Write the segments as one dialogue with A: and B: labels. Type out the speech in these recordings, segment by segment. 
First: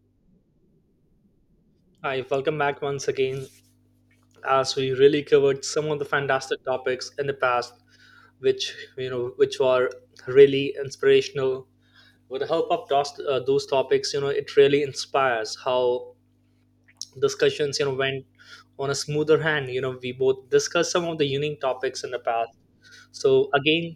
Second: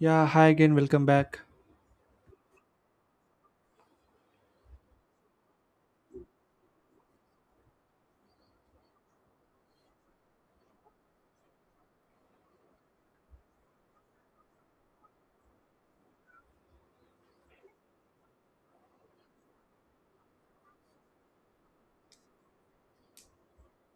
A: Yeah, hi again, welcome back.
B: Hi, welcome back once again as we really covered some of the fantastic topics in the past which you know which were really inspirational. With the help of those topics it really inspires how discussions went on a smoother hand. We both discussed some of the unique topics in the past, so again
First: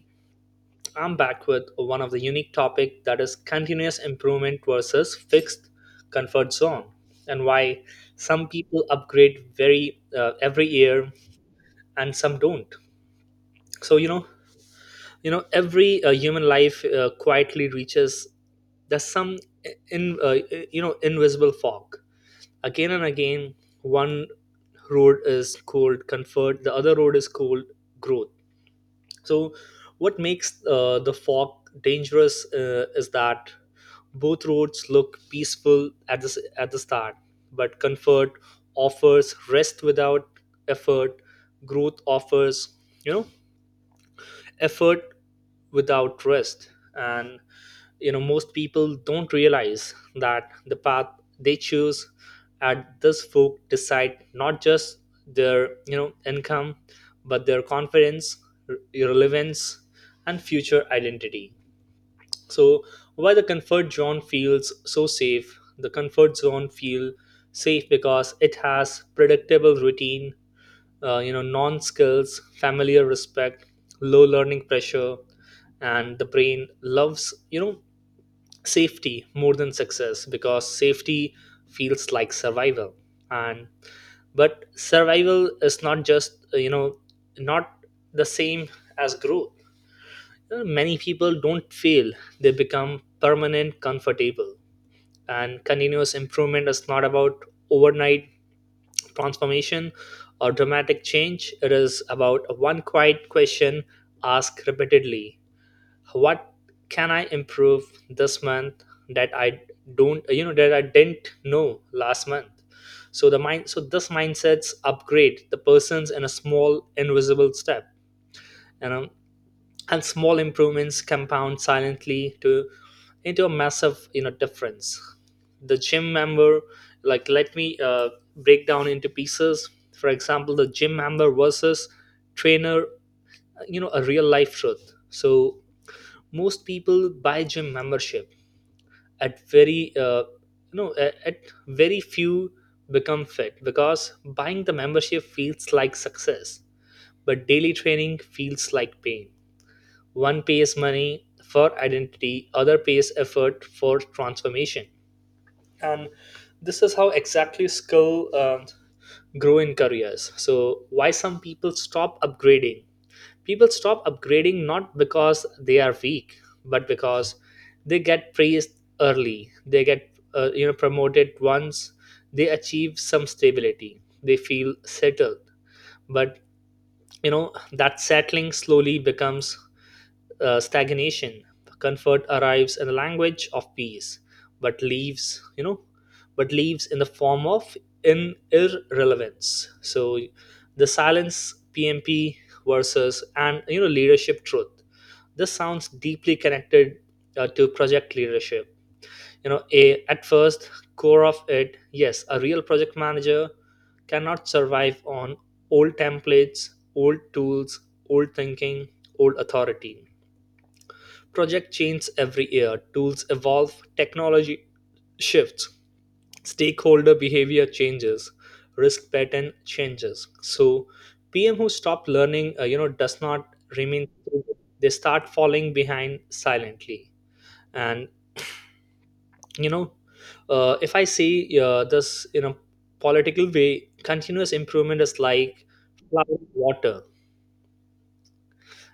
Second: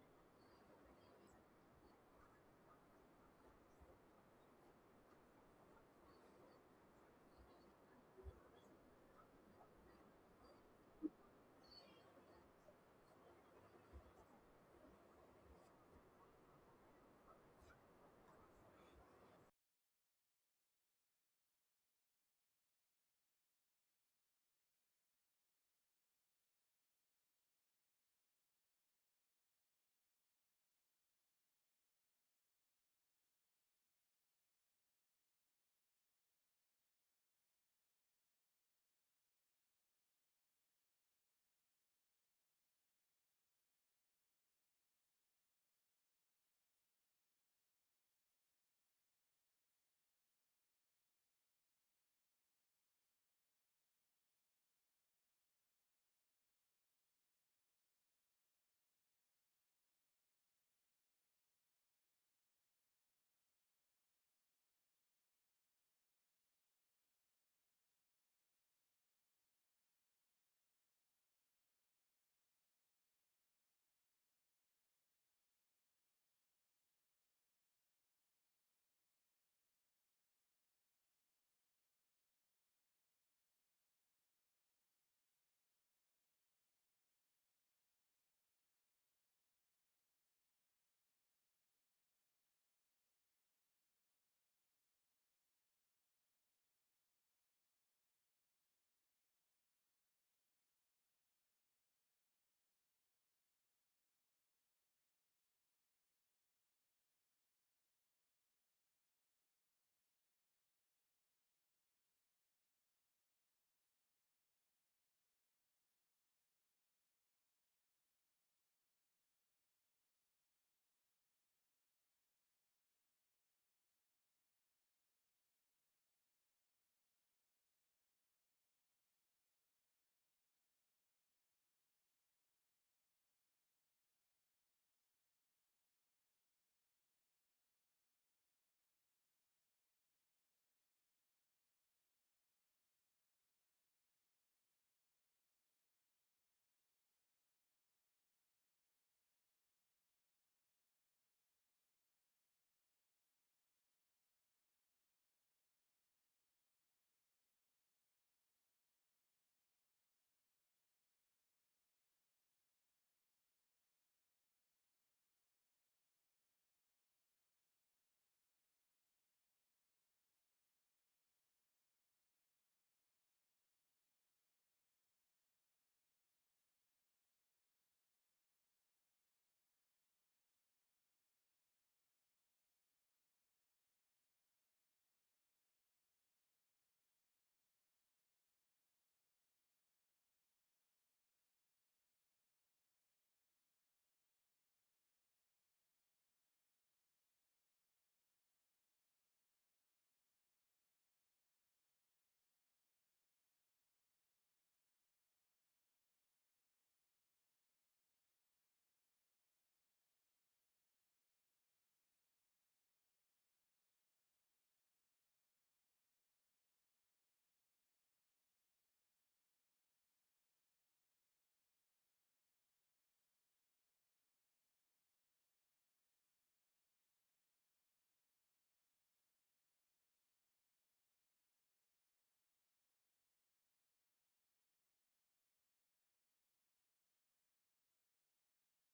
B: I'm back with one of the unique topic, that is continuous improvement versus fixed comfort zone. And why some people upgrade very every year and some don't. So every human life quietly reaches there's some in you know invisible fog. Again and again, one road is called comfort, the other road is called growth. So what makes the fog dangerous is that both roads look peaceful at the start, but comfort offers rest without effort, growth offers, you know, effort without rest. And most people don't realize that the path they choose at this folk decide not just their, income, but their confidence, r- relevance, and future identity. So why the comfort zone feels so safe? The comfort zone feel safe because it has predictable routine, non skills, familiar respect, low learning pressure, and the brain loves safety more than success, because safety feels like survival. And but survival is not just not the same as growth. Many people don't fail, they become permanent, comfortable. And continuous improvement is not about overnight transformation or dramatic change, it is about one quiet question asked repeatedly. What can I improve this month that I don't, you know, that I didn't know last month? So this mindset's upgrade the person's in a small invisible step, you know and small improvements compound silently to into a massive difference. The gym member like Let me break down into pieces. For example, the gym member versus trainer, a real life truth. So most people buy gym membership at very you know at very few become fit, because buying the membership feels like success, but daily training feels like pain. One pays money for identity, other pays effort for transformation. And this is how exactly skill grow in careers. So why some people stop upgrading? People stop upgrading not because they are weak, but because they get praised early. They get promoted once they achieve some stability. They feel settled, but that settling slowly becomes stagnation. Comfort arrives in the language of peace, but leaves in the form of in irrelevance. So, the silence PMP versus and leadership truth. This sounds deeply connected to project leadership. You know, a At first core of it, yes, a real project manager cannot survive on old templates, old tools, old thinking, old authority. Project changes every year, tools evolve, technology shifts, stakeholder behavior changes, risk pattern changes. So PM who stop learning, does not remain. Stable. They start falling behind silently, and you know, if I say this in a political way, continuous improvement is like flowing water,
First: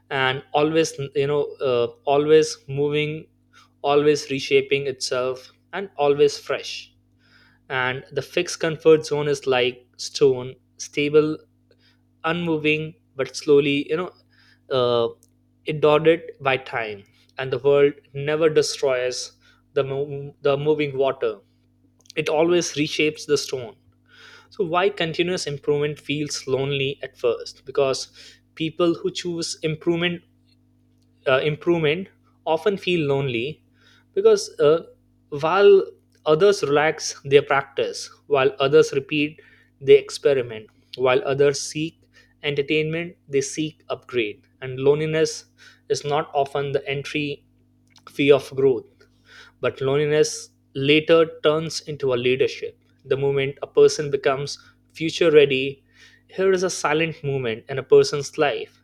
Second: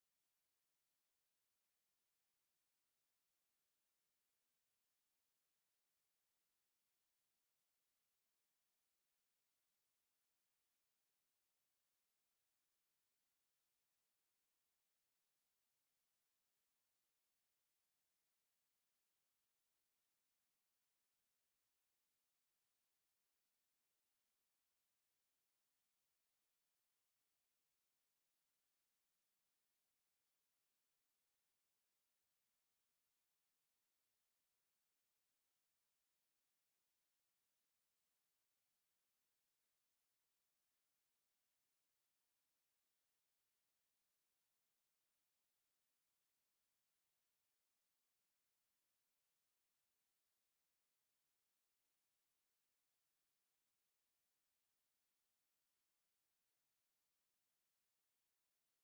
B: and always, always moving, always reshaping itself, and always fresh. And the fixed comfort zone is like stone, stable, unmoving, but slowly, uh, eroded by time. And the world never destroys the moving water, it always reshapes the stone. So, why continuous improvement feels lonely at first? Because people who choose improvement often feel lonely, because while others relax their practice, while others repeat, they experiment, while others seek entertainment, they seek upgrade. And loneliness is not often the entry fee of growth, but loneliness later turns into a leadership. The moment a person becomes future ready, here is a silent moment in a person's life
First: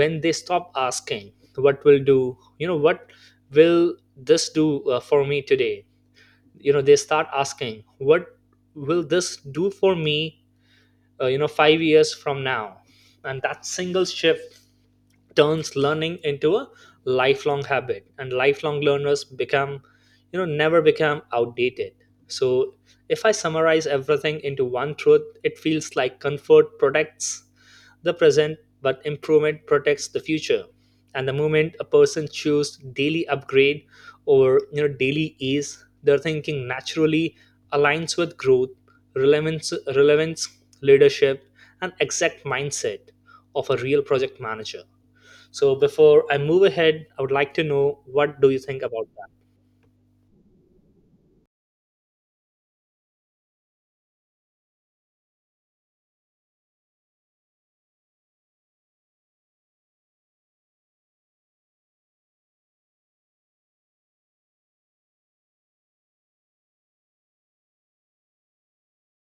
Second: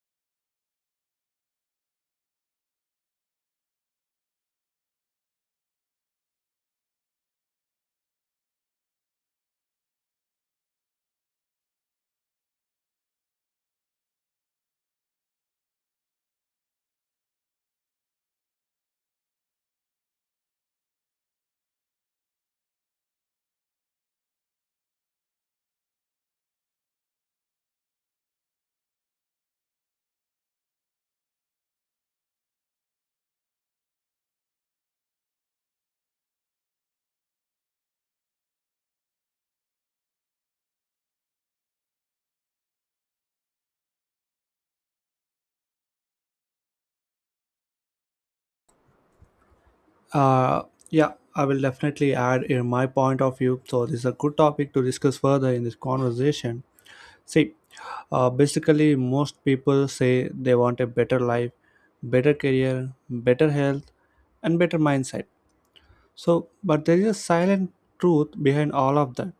B: when they stop asking what will this do for me today. They start asking what will this do for me 5 years from now. And that single shift turns learning into a lifelong habit, and lifelong learners become never become outdated. So if I summarize everything into one truth, it feels like comfort protects the present, but improvement protects the future. And the moment a person chooses daily upgrade or daily ease, their thinking naturally aligns with growth, relevance, relevance, leadership, and exact mindset of a real project manager. So before I move ahead, I would like to know what do you think about that?
A: Uh, yeah, I will definitely add in my point of view. So this is a good topic to discuss further in this conversation. See, basically, most people say they want a better life, better career, better health, and better mindset. So, but there is a silent truth behind all of that,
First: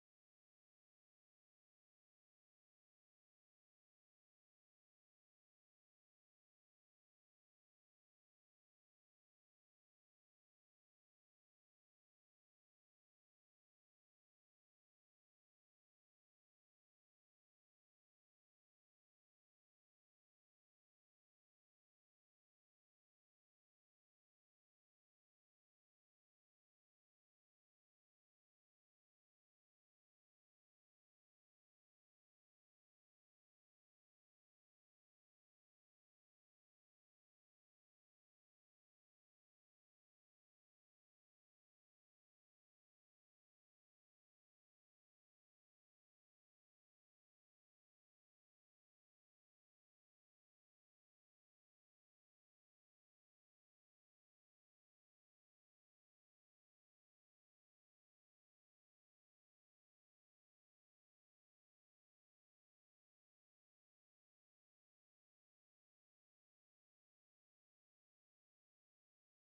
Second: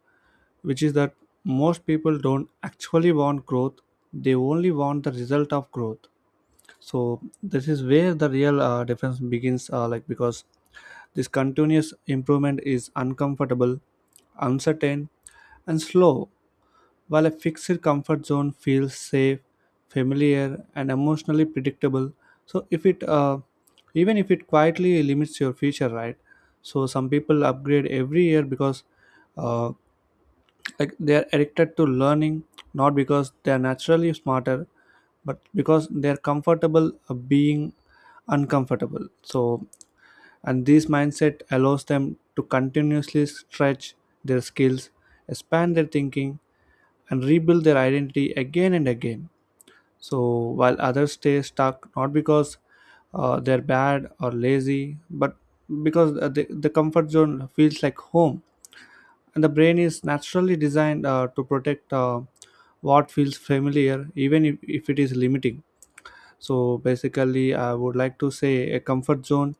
A: which is that most people don't actually want growth, they only want the result of growth. So this is where the real difference begins, because this continuous improvement is uncomfortable, uncertain, and slow, while a fixed comfort zone feels safe, familiar, and emotionally predictable. So, if it even if it quietly limits your future, right? So some people upgrade every year because, uh, they are addicted to learning, not because they are naturally smarter, but because they are comfortable being uncomfortable. So, and this mindset allows them to continuously stretch their skills, expand their thinking, and rebuild their identity again and again. So while others stay stuck, not because they're bad or lazy, but because, the comfort zone feels like home, and the brain is naturally designed to protect what feels familiar, even if it is limiting. So basically, I would like to say a comfort zone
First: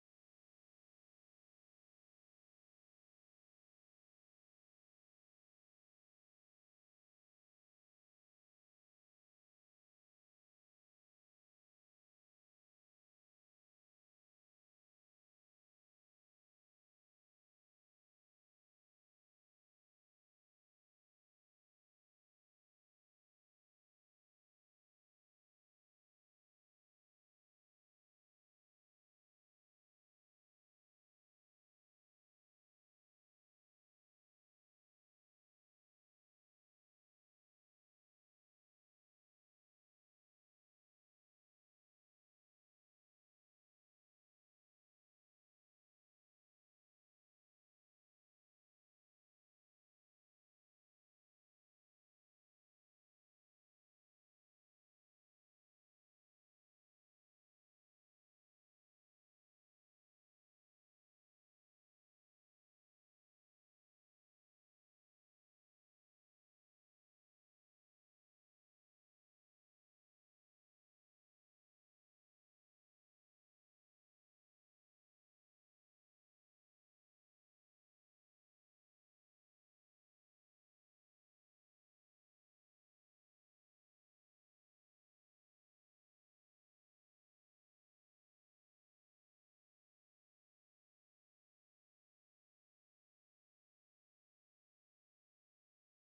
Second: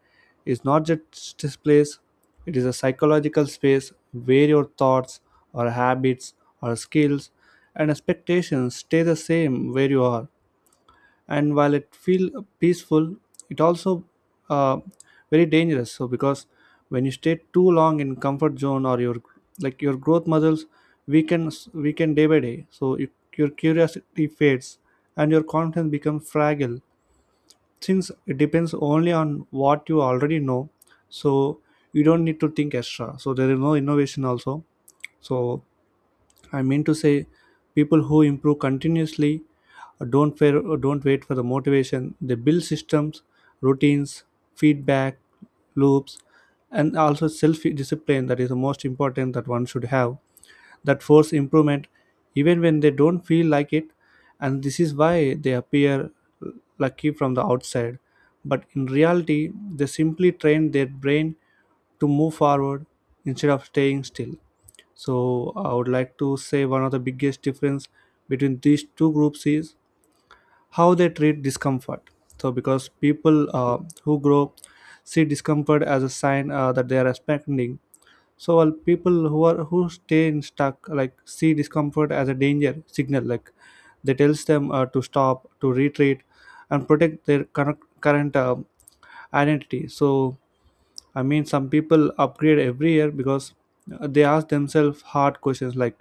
A: is not just this place, it is a psychological space where your thoughts or habits or skills and expectations stay the same where you are. And while it feels peaceful, it also uh, very dangerous. So because when you stay too long in comfort zone, or your, like your growth muscles weaken day by day. So you, your curiosity fades, and your confidence becomes fragile since it depends only on what you already know. So you don't need to think extra, so there is no innovation also. So I mean to say, people who improve continuously don't wait for the motivation. They build systems, routines, feedback loops, and also self discipline, that is the most important that one should have, that force improvement even when they don't feel like it. And this is why they appear lucky from the outside, but in reality they simply train their brain to move forward instead of staying still. So I would like to say one of the biggest difference between these two groups is how they treat discomfort. So because people who grow see discomfort as a sign that they are expanding. So well, people who stay in stuck like see discomfort as a danger signal, like they tells them to stop, to retreat and protect their current identity. So I mean, some people upgrade every year because they ask themselves hard questions like,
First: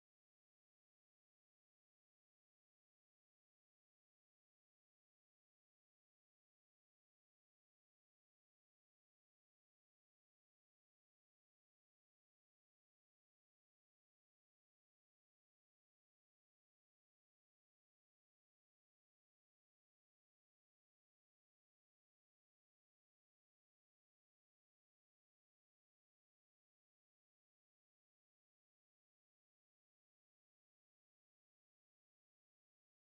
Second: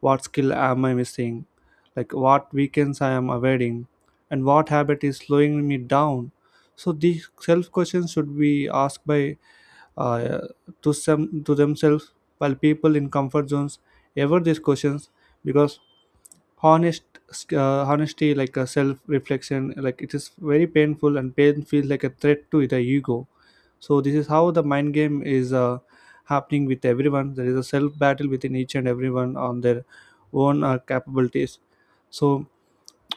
A: what skill am I missing, like what weekends I am avoiding, and what habit is slowing me down. So these self questions should be asked by uh, to some, to themselves, while people in comfort zones ever these questions because honest honesty, like a self reflection, like it is very painful, and pain feels like a threat to the ego. So this is how the mind game is happening with everyone. There is a self battle within each and everyone on their own capabilities. So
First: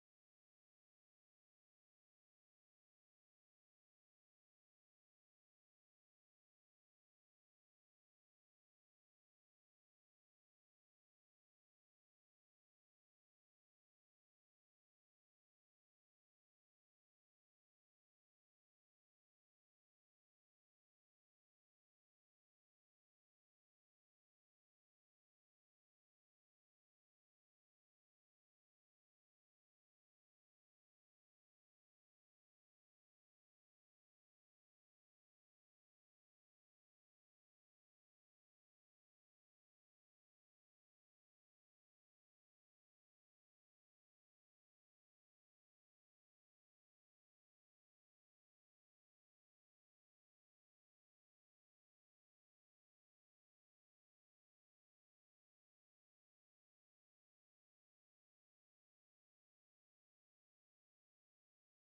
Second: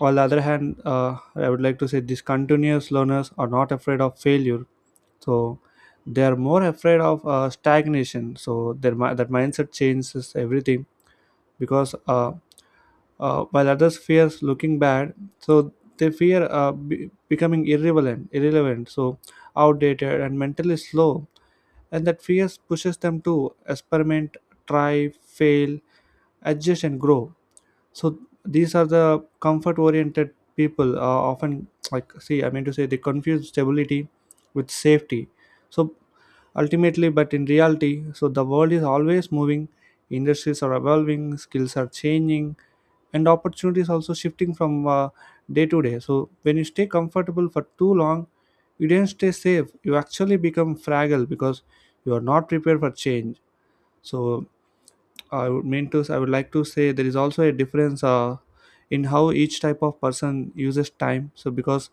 A: on the other hand, I would like to say these continuous learners are not afraid of failure, so they are more afraid of stagnation. So that mindset changes everything, because, while others fears looking bad, so they fear becoming irrelevant, so outdated and mentally slow, and that fears pushes them to experiment, try, fail, adjust, and grow. So these are the comfort oriented people, often like, see, I mean to say, they confuse stability with safety. So ultimately, but in reality, so the world is always moving, industries are evolving, skills are changing, and opportunities also shifting from day to day. So when you stay comfortable for too long, you don't stay safe, you actually become fragile because you are not prepared for change. So I would like to say there is also a difference in how each type of person uses time. So because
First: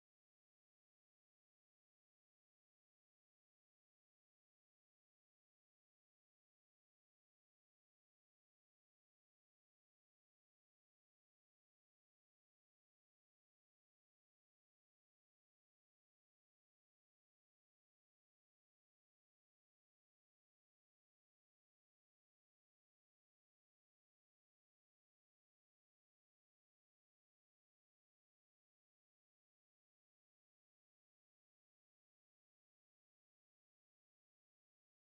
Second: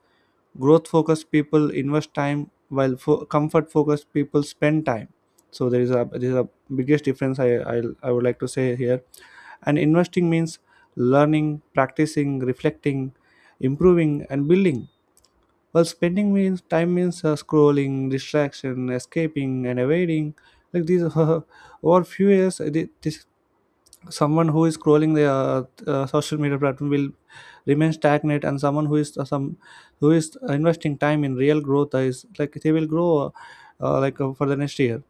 A: growth focused people invest time, while comfort focused people spend time. So there is a biggest difference I would like to say here. And investing means learning, practicing, reflecting, improving, and building. While spending means time means scrolling, distraction, escaping, and evading. Like these, over few years, thi- this someone who is scrolling the social media platform will remain stagnant, and someone who is some who is investing time in real growth is like they will grow for the next year.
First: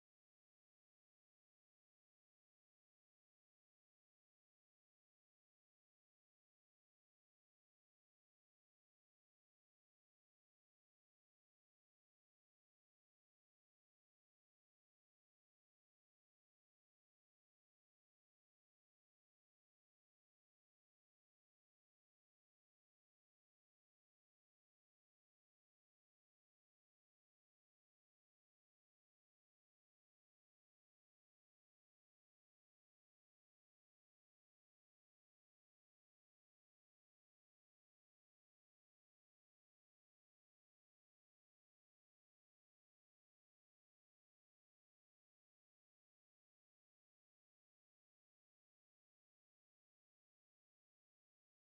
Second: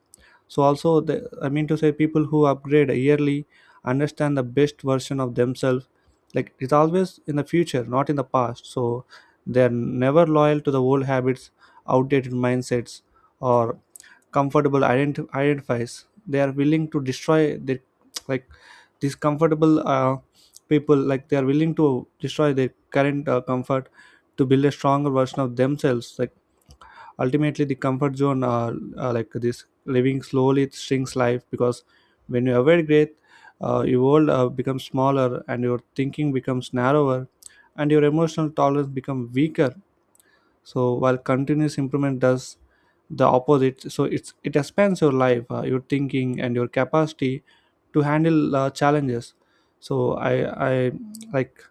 A: So also the I mean to say, people who upgrade yearly understand the best version of themselves, like it's always in the future, not in the past. So they're never loyal to the old habits, outdated mindsets, or identifies. They are willing to destroy their like these comfortable people, like they are willing to destroy their current comfort to build a stronger version of themselves. Like ultimately, the comfort zone like this living slowly, it shrinks life because when you avoid growth, your world becomes smaller, and your thinking becomes narrower, and your emotional tolerance become weaker. So while continuous improvement does the opposite, so it expands your life, your thinking, and your capacity to handle challenges. So i like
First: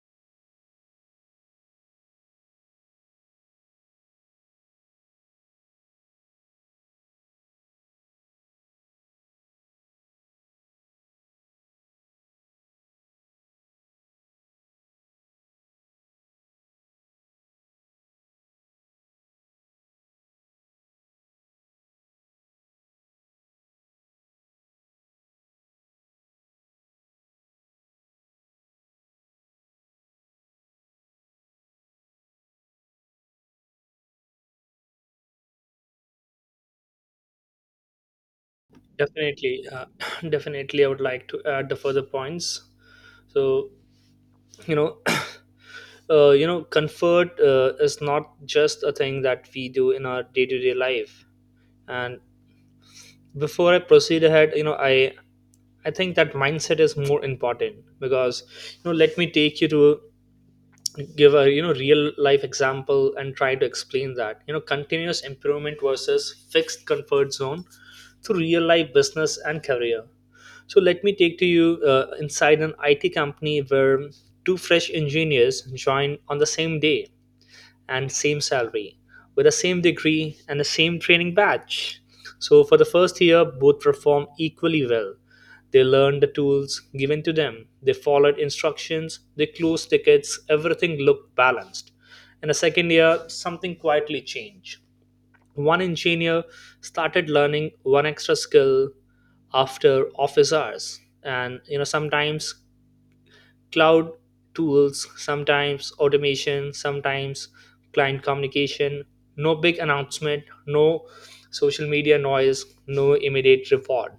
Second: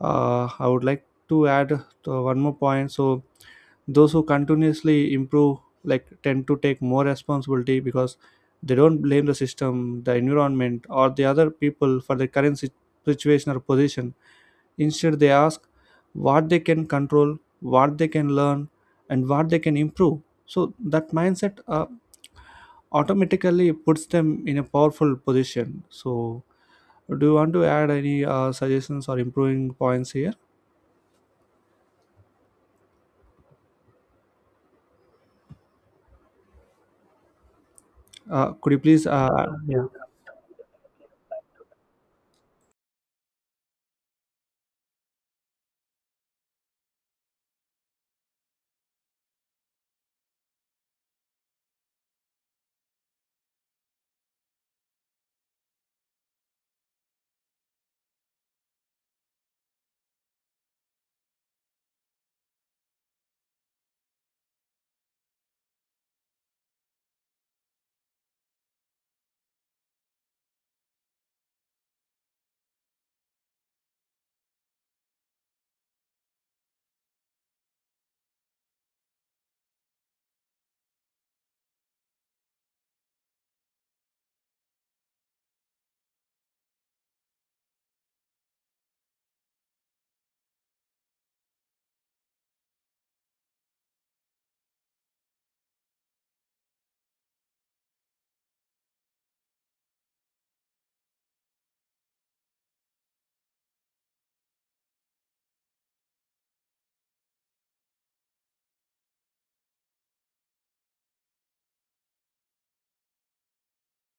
A: I would like to add one more point. So those who continuously improve like tend to take more responsibility because they don't blame the system, the environment, or the other people for their situation or position. Instead they ask what they can control, what they can learn, and what they can improve. So that mindset automatically puts them in a powerful position. So do you want to add any suggestions or improving points here? Could you please
B: Definitely,
A: Yeah,
B: definitely, I would like to add the further points. So you know, comfort is not just a thing that we do in our day-to-day life. And before I proceed ahead, I think that mindset is more important. Because, let me take you to give a real life example and try to explain that continuous improvement versus fixed comfort zone through real life business and career. So let me take to you inside an IT company where two fresh engineers join on the same day and same salary, with the same degree and the same training batch. So, for the first year, both performed equally well. They learned the tools given to them, they followed instructions, they closed tickets, everything looked balanced. In the second year, something quietly changed. One engineer started learning one extra skill after office hours, and sometimes cloud tools, sometimes automation, sometimes client communication. No big announcement, no social media noise, no immediate reward.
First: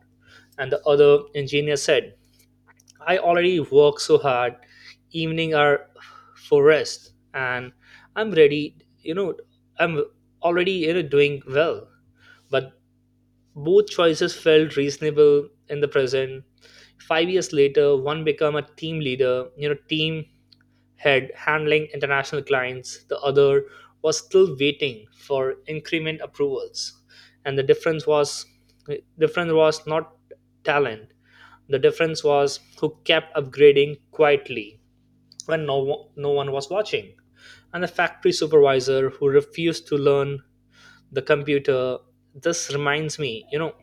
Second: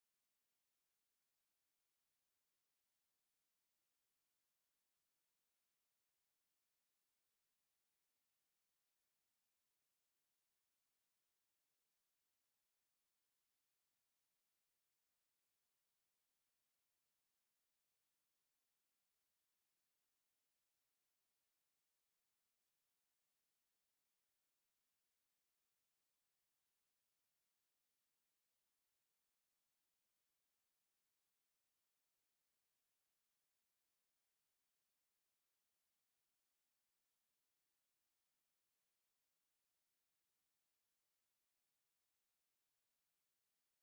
B: And the other engineer said, I already work so hard, evening are for rest, and I'm ready, you know, I'm already doing well. But both choices felt reasonable in the present. 5 years later, one became a team leader, team head handling international clients, the other was still waiting for increment approvals. And the difference was not talent. The difference was who kept upgrading quietly when no one was watching. And the factory supervisor who refused to learn the computer. This reminds me, you know,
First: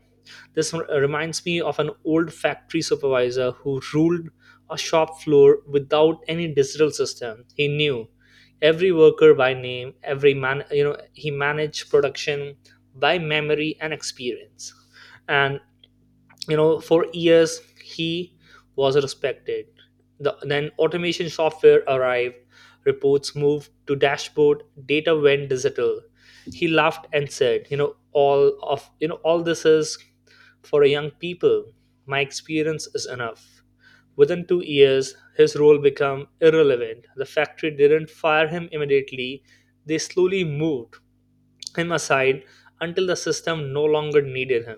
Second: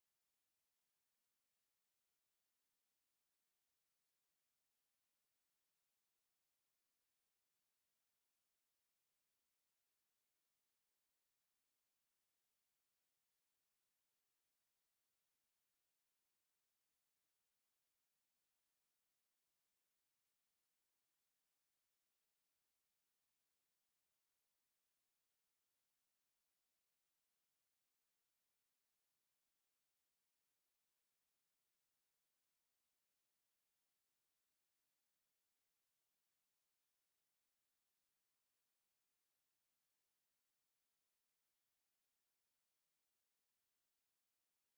B: this r- reminds me of an old factory supervisor who ruled a shop floor without any digital system. He knew every worker by name, every man, he managed production by memory and experience. And for years he was respected. Then automation software arrived, reports moved to dashboard, data went digital. He laughed and said, all this is for young people, my experience is enough. Within 2 years his role became irrelevant. The factory didn't fire him immediately, they slowly moved him aside until the system no longer needed him.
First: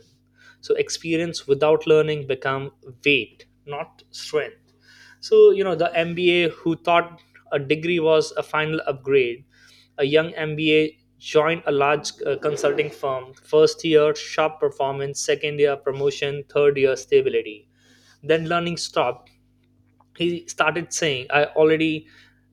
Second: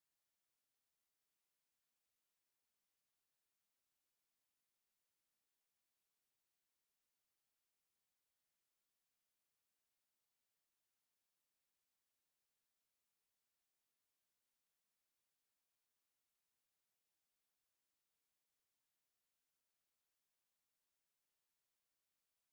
B: So experience without learning become weight, not strength. So the MBA who thought a degree was a final upgrade, a young MBA joined a large consulting firm. First year sharp performance, second year promotion, third year stability. Then learning stopped. He started saying, i already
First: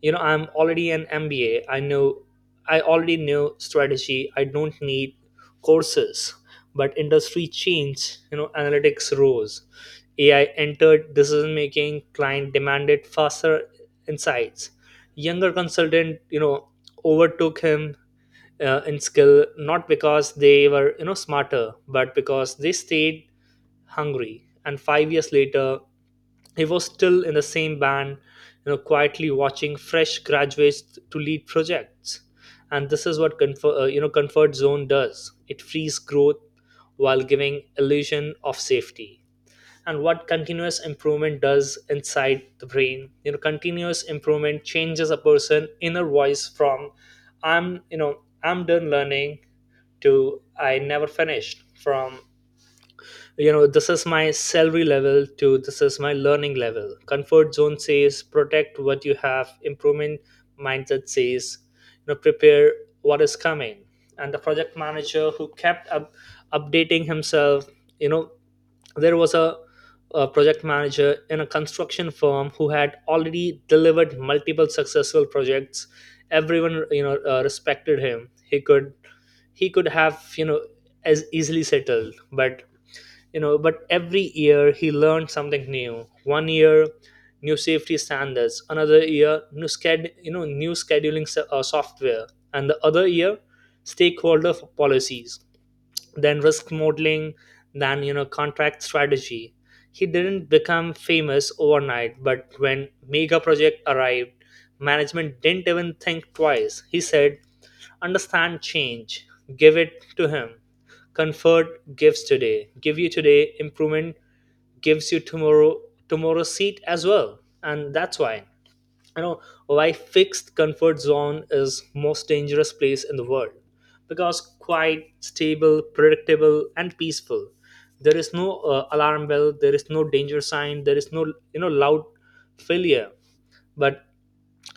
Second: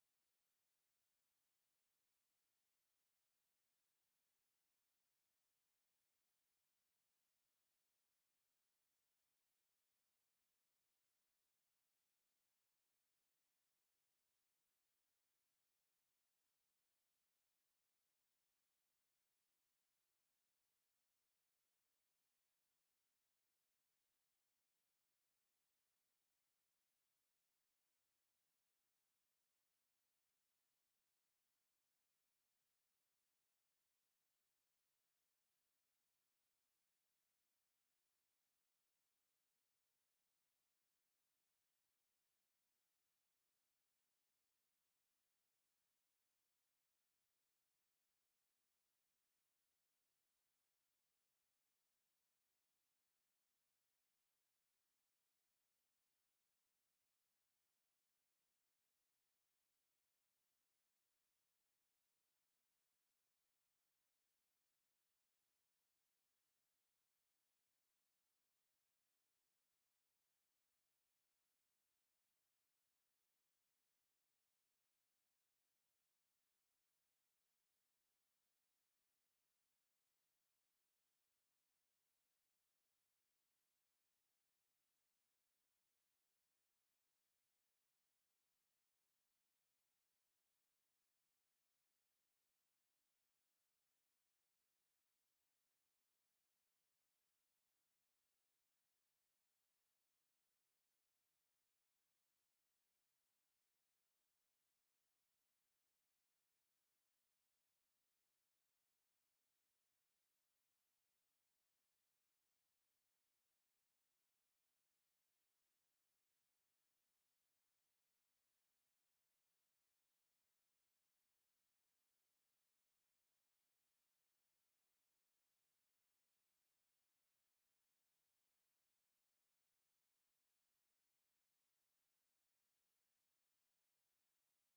B: you know i'm already an MBA, I already know strategy, I don't need courses. But industry changed. Analytics rose, AI entered decision making, client demanded faster insights. Younger consultant overtook him in skill, not because they were smarter, but because they stayed Hungary. And 5 years later, he was still in the same band, quietly watching fresh graduates to lead projects. And this is what comfort comfort zone does. It frees growth while giving illusion of safety. And what continuous improvement does inside the brain, continuous improvement changes a person' inner voice from "I'm done learning" to "I never finished." From this is my salary level to this is my learning level. Comfort zone says protect what you have, improvement mindset says prepare what is coming. And the project manager who kept up updating himself, you know there was a, a project manager in a construction firm who had already delivered multiple successful projects. Everyone respected him. He could have as easily settled, but every year he learned something new. One year new safety standards, another year new scheduling software, and the other year policies, then risk modeling, then contract strategy. He didn't become famous overnight, but when mega project arrived, management didn't even think twice. He said, understand change. Give it to him. Comfort gives today. Give you today. Improvement gives you tomorrow, tomorrow's seat as well. And that's why you know why fixed comfort zone is most dangerous place in the world, because quiet, stable, predictable and peaceful, there is no alarm bell, there is no danger sign, there is no loud failure. But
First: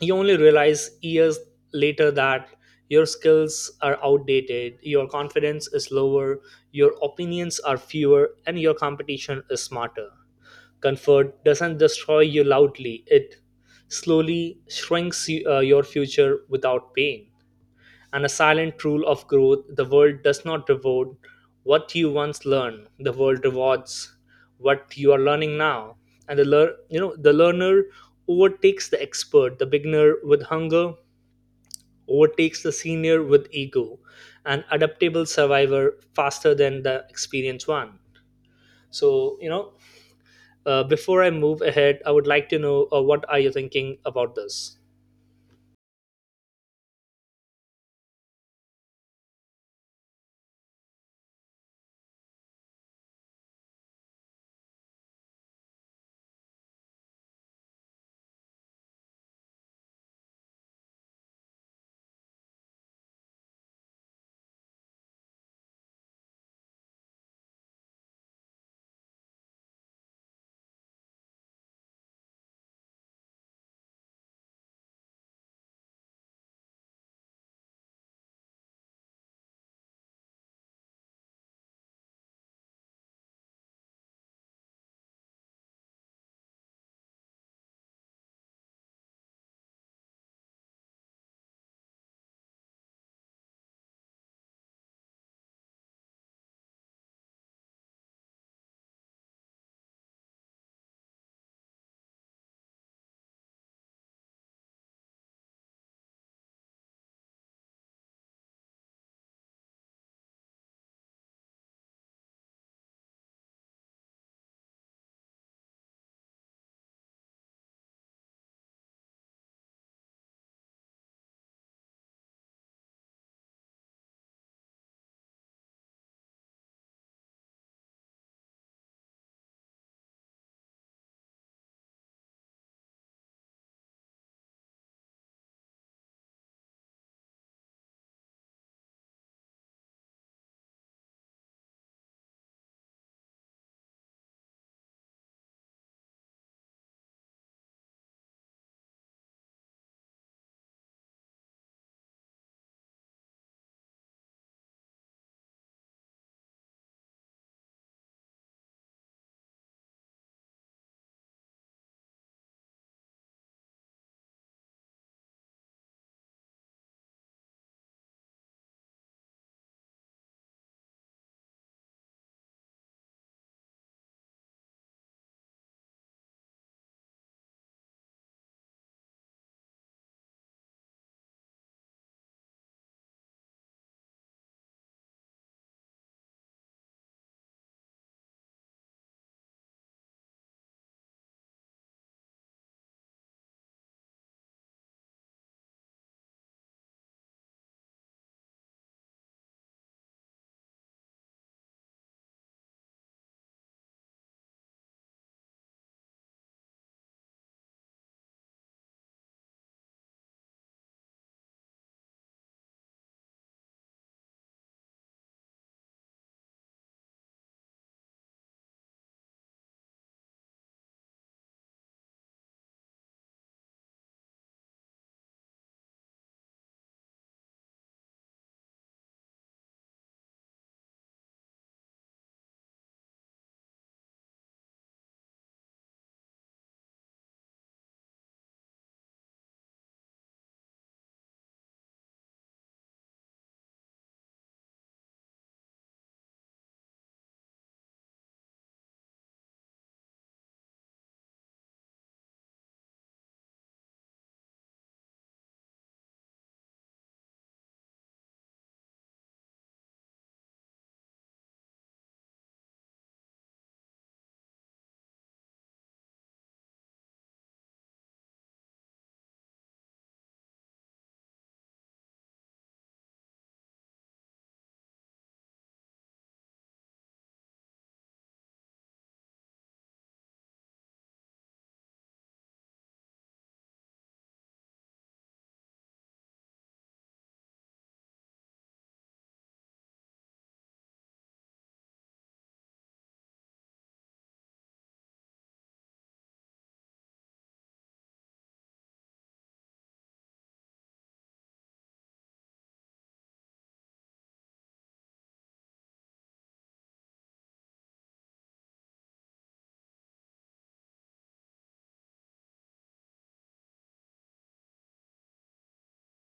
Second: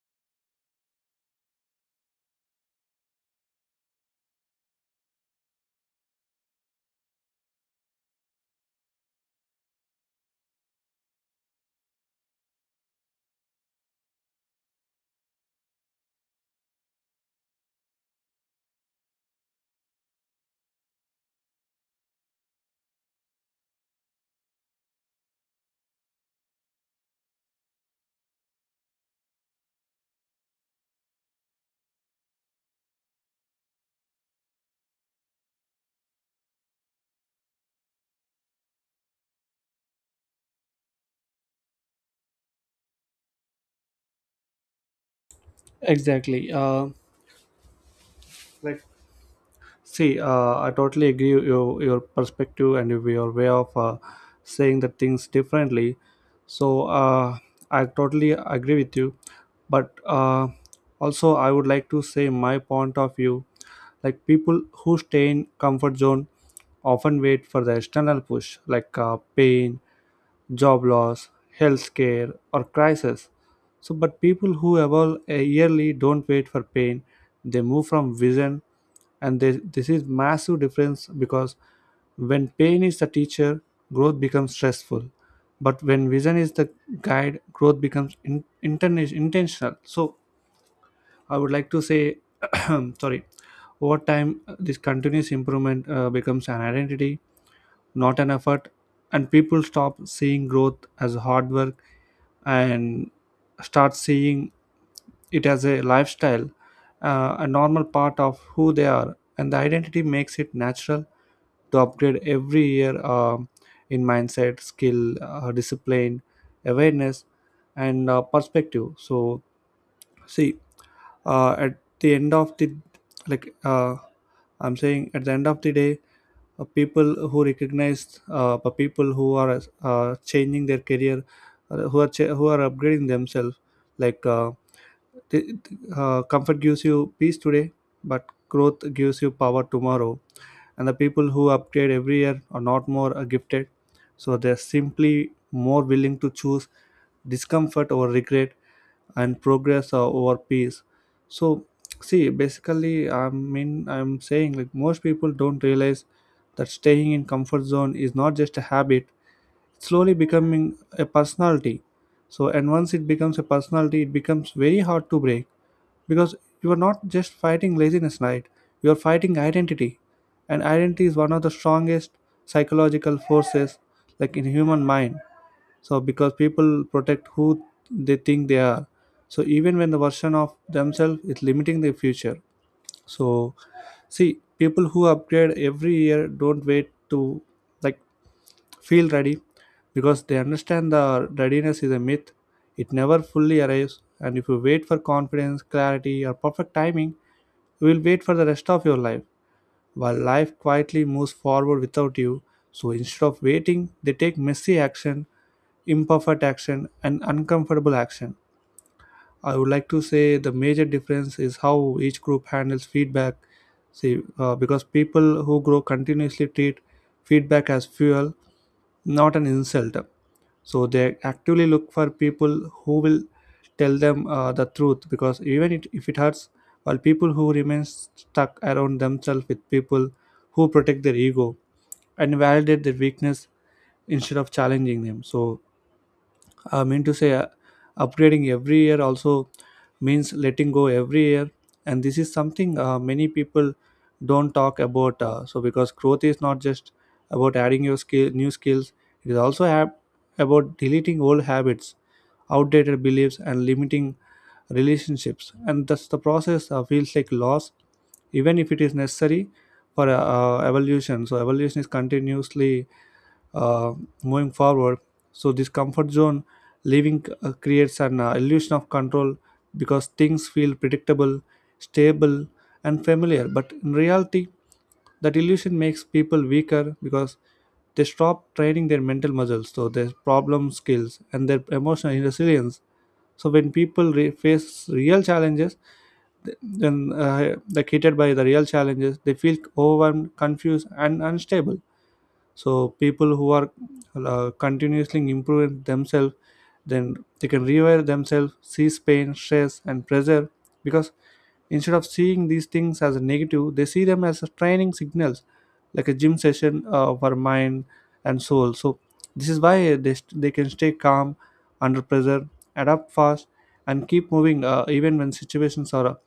B: you only realize years later that your skills are outdated, your confidence is lower, your opinions are fewer, and your competition is smarter. Comfort doesn't destroy you loudly, it slowly shrinks your future without pain, and a silent rule of growth. The world does not reward what you once learned, the world rewards what you are learning now. And the the learner overtakes the expert, the beginner with hunger overtakes the senior with ego, an adaptable survivor faster than the experienced one. So, you know before I move ahead I would like to know, what are you thinking about this?
A: exactly like see, I totally agree with your perspective and with your way of saying the things differently. So I totally agree with you, but also I would like to say my point of view. Like people who stay in comfort zone often wait for the external push, like pain, job loss, health care, or crisis. So, but people who evolve a yearly don't wait for pain, they move from vision, this is massive difference because when pain is the teacher, growth becomes stressful. But when vision is the guide, growth becomes intentional. So I would like to say, sorry, over time, this continuous improvement becomes an identity, not an effort, and people stop seeing growth as hard work and start seeing it as a lifestyle, a normal part of who they are, and the identity makes it natural to upgrade every year in mindset, skill, discipline, awareness, and perspective. So see, at the end of the like I'm saying at the end of the day, people who recognize the people who are changing their career, who are upgrading themselves, like uh, Th- comfort gives you peace today, but growth gives you power tomorrow. And the people who upgrade every year are not more gifted, so they're simply more willing to choose discomfort over regret and progress over peace. So see, basically, I mean, I'm saying like most people don't realize that staying in comfort zone is not just a habit, slowly becoming a personality. So and once it becomes a personality, it becomes very hard to break, because you are not just fighting laziness, right? You are fighting identity, and identity is one of the strongest psychological forces like in human mind. So because people protect who they think they are, so even when the version of themselves is limiting their future. So see, people who upgrade every year don't wait to like feel ready because they understand the readiness is a myth. It never fully arrives, and if you wait for confidence, clarity, or perfect timing, you will wait for the rest of your life while life quietly moves forward without you. So instead of waiting, they take messy action, imperfect action, and uncomfortable action. I would like to say the major difference is how each group handles feedback. See, because people who grow continuously treat feedback as fuel, not an insult. So they actively look for people who will tell them the truth because even if it hurts, while people who remain stuck around themselves with people who protect their ego and validate their weakness instead of challenging them. So I mean to say, upgrading every year also means letting go every year, and this is something many people don't talk about. So because growth is not just about adding your new skills; it is also about deleting old habits, outdated beliefs, and limiting relationships. And that's the process feels like loss, even if it is necessary for evolution. So evolution is continuously uh, moving forward. So this comfort zone living creates an illusion of control because things feel predictable, stable, and familiar. But in reality, that illusion makes people weaker because they stop training their mental muscles, so their problem skills and their emotional resilience. So when face real challenges, then like hit by the real challenges, they feel overwhelmed, confused, and unstable. So people who are continuously improving themselves, then they can rewire themselves, sees pain, stress, and pressure. Because instead of seeing these things as a negative, they see them as a training signals, like a gym session for mind and soul. So this is why they can stay calm under pressure, adapt fast, and keep moving even when situations are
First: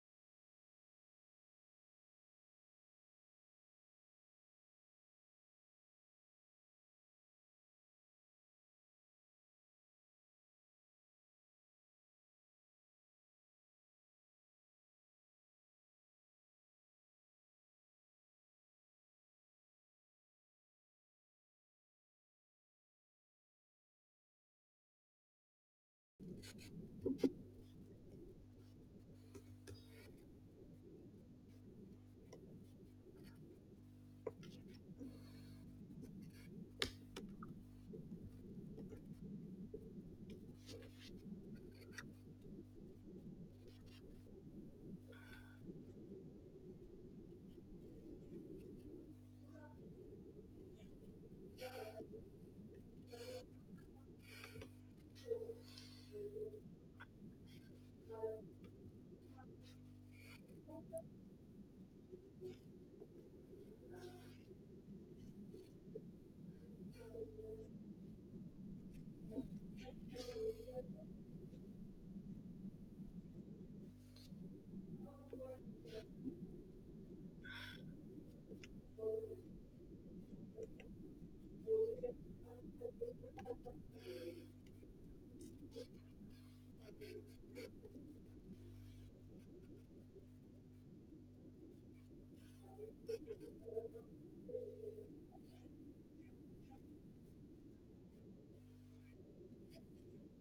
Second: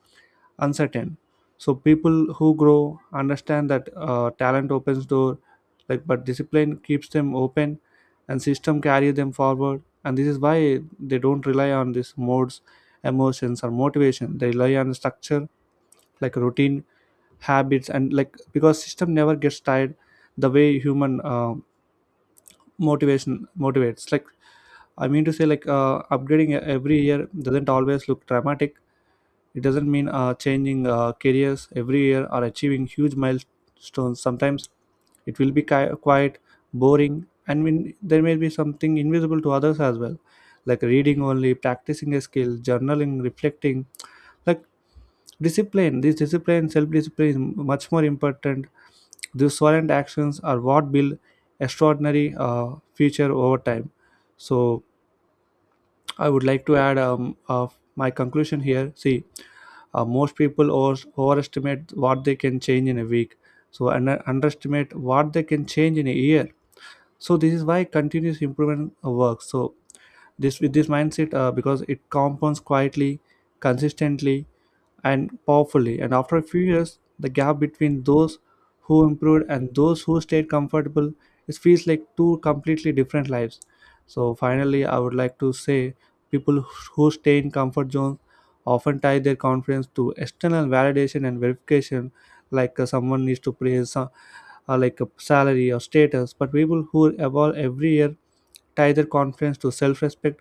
A: uncertain. So people who grow understand that talent opens door, like, but discipline keeps them open and system carry them forward. And this is why they don't rely on these modes, emotions, or motivation. They rely on structure, like routine, habits, and like because system never gets tired the way human motivation motivates. Like, I mean to say, like, upgrading every year doesn't always look dramatic. It doesn't mean changing careers every year or achieving huge milestones. Sometimes it will be quiet, boring, and mean, there may be something invisible to others as well, like reading only, practicing a skill, journaling, reflecting, like discipline. This discipline, self-discipline, is much more important. These silent actions are what build extraordinary future over time. So I would like to add my conclusion here. See, most people overestimate what they can change in a week, so and underestimate what they can change in a year. So this is why continuous improvement works. So this with this mindset, because it compounds quietly, consistently, and powerfully. And after a few years, the gap between those who improved and those who stayed comfortable, it feels like two completely different lives. So finally, I would like to say people who stay in comfort zones often tie their confidence to external validation and verification, like someone needs to praise, like a salary or status. But people who evolve every year tie their confidence to self-respect,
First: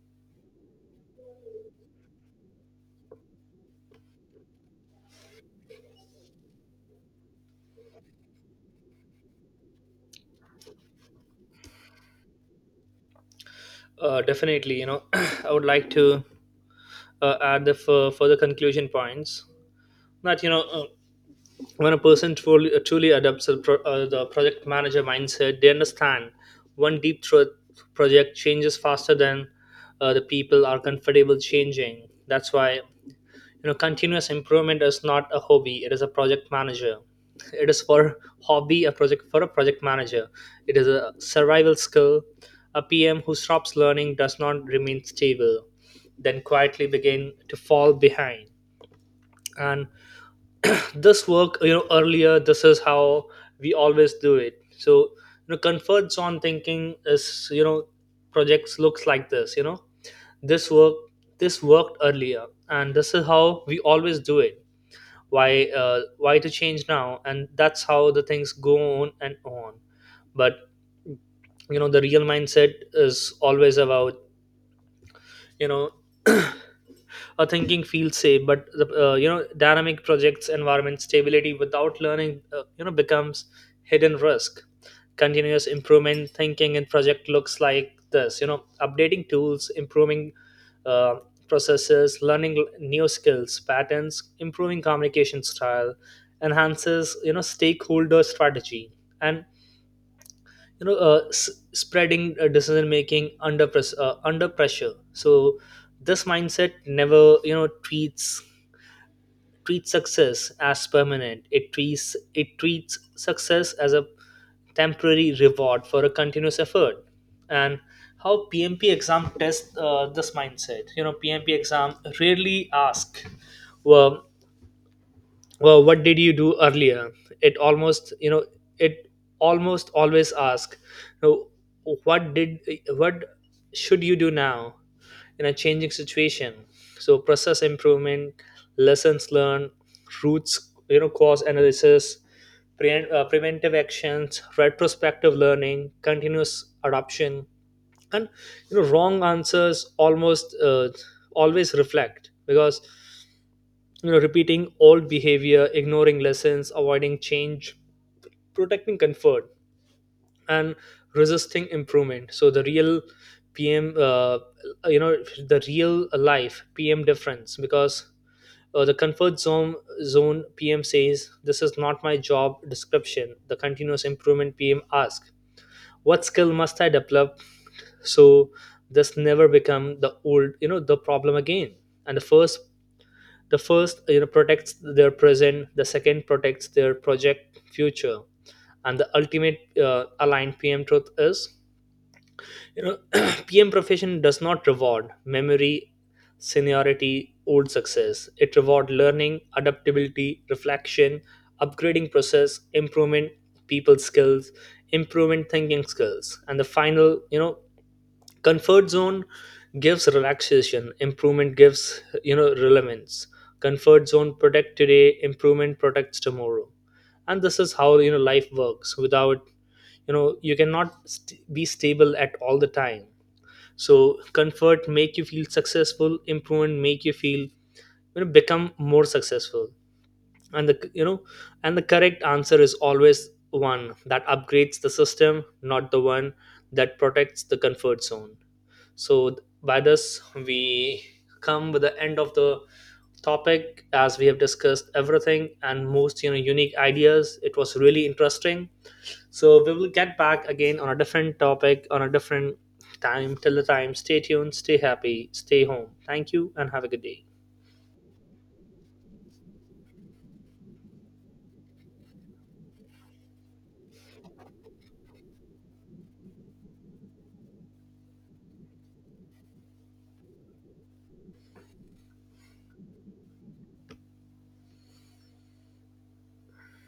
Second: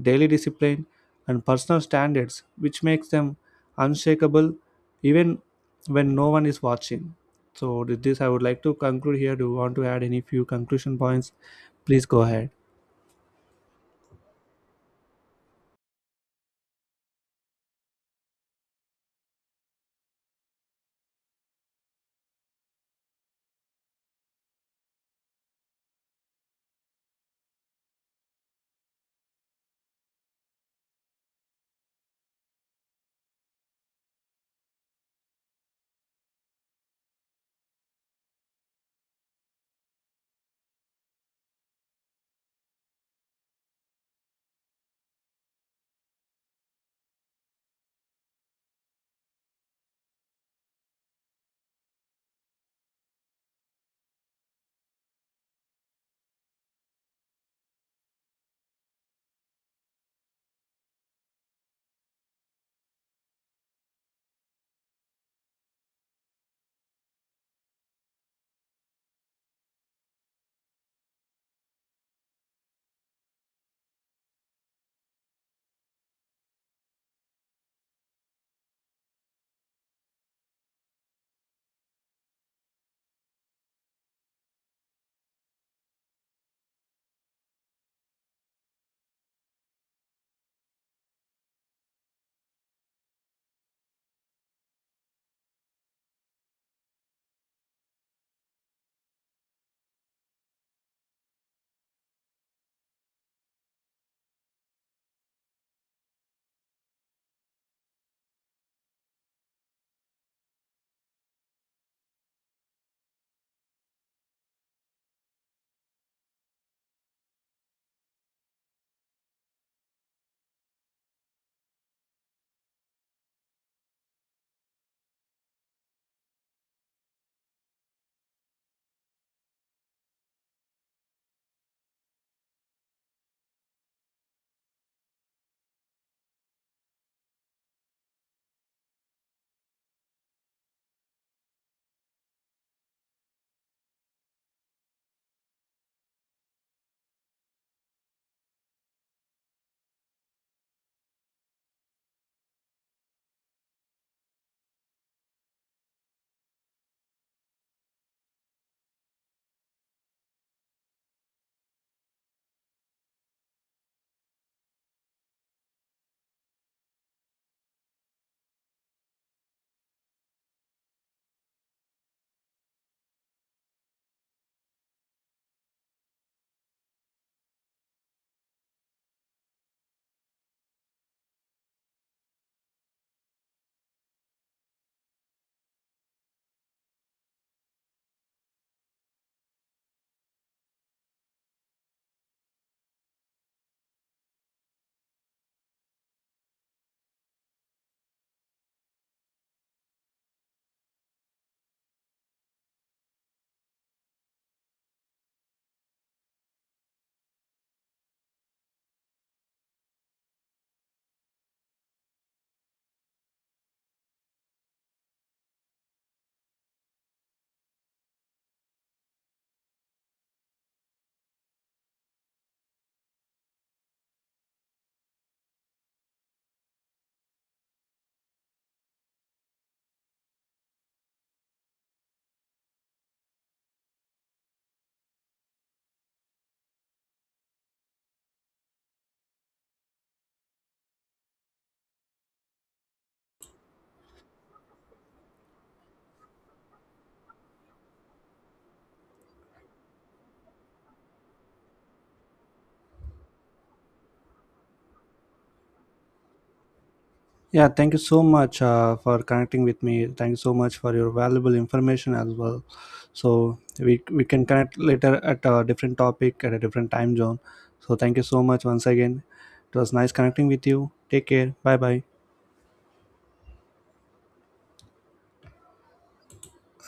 A: daily discipline, and personal standards, which makes them unshakable even when no one is watching. So, with this, I would like to conclude here. Do you want to add any few conclusion points? Please go ahead.
B: Definitely, you know. I would like to add the further conclusion points, that you know, when a person truly adopts the project manager mindset, they understand one deep truth. Project changes faster than the people are comfortable changing. That's why, you know, continuous improvement is not a hobby, it is a project manager it is for hobby, a project for a project manager. It is a survival skill. A PM who stops learning does not remain stable, then quietly begin to fall behind. And this work, you know, earlier, this is how we always do it. So you know, comfort zone thinking is, you know, projects looks like this, you know, this work this worked earlier and this is how we always do it. Why to change now? And that's how the things go on and on. But you know, the real mindset is always about, you know. Thinking feels safe, but the you know, dynamic projects environment, stability without learning, you know, becomes hidden risk. Continuous improvement thinking in project looks like this, you know, updating tools, improving uh, processes, learning new skills patterns, improving communication style, enhances, you know, stakeholder strategy, and you know, spreading decision making under press under pressure. So this mindset never, you know, treats success as permanent, it treats success as a temporary reward for a continuous effort. And how PMP exam tests this mindset, you know, PMP exam rarely ask, well well what did you do earlier. It almost, you know, it almost always ask, you know, what did, what should you do now, in a changing situation. So process improvement, lessons learned, roots, you know, cause analysis, preventive actions, retrospective learning, continuous adoption, and you know, wrong answers almost always reflect, because you know, repeating old behavior, ignoring lessons, avoiding change, protecting comfort, and resisting improvement. So the real pm you know, the real life PM difference, because the comfort zone PM says this is not my job description, the continuous improvement PM asks, what skill must I develop, so this never become the old, you know, the problem again. And the first you know protects their present, the second protects their project future. And the ultimate aligned PM truth is, you know, PM profession does not reward memory, seniority, old success, it reward learning, adaptability, reflection, upgrading, process improvement, people skills, improvement thinking skills. And the final, you know, comfort zone gives relaxation, improvement gives, you know, relevance. Comfort zone protect today, improvement protects tomorrow. And this is how, you know, life works. Without, you know, you cannot be stable at all the time. So comfort make you feel successful, improvement make you feel, you know, become more successful. And the, you know, and the correct answer is always one that upgrades the system, not the one that protects the comfort zone. So, by this, we come with the end of the topic, as we have discussed everything and most, you know, unique ideas. It was really interesting. So we will get back again on a different topic on a different time. Till the time, stay tuned, stay happy, stay home. Thank you and have a good day.
A: Yeah, thank you so much for connecting with me. Thank you so much for your valuable information as well. So, we can connect later at a different topic at a different time zone. So, thank you so much once again. It was nice connecting with you. Take care. Bye bye.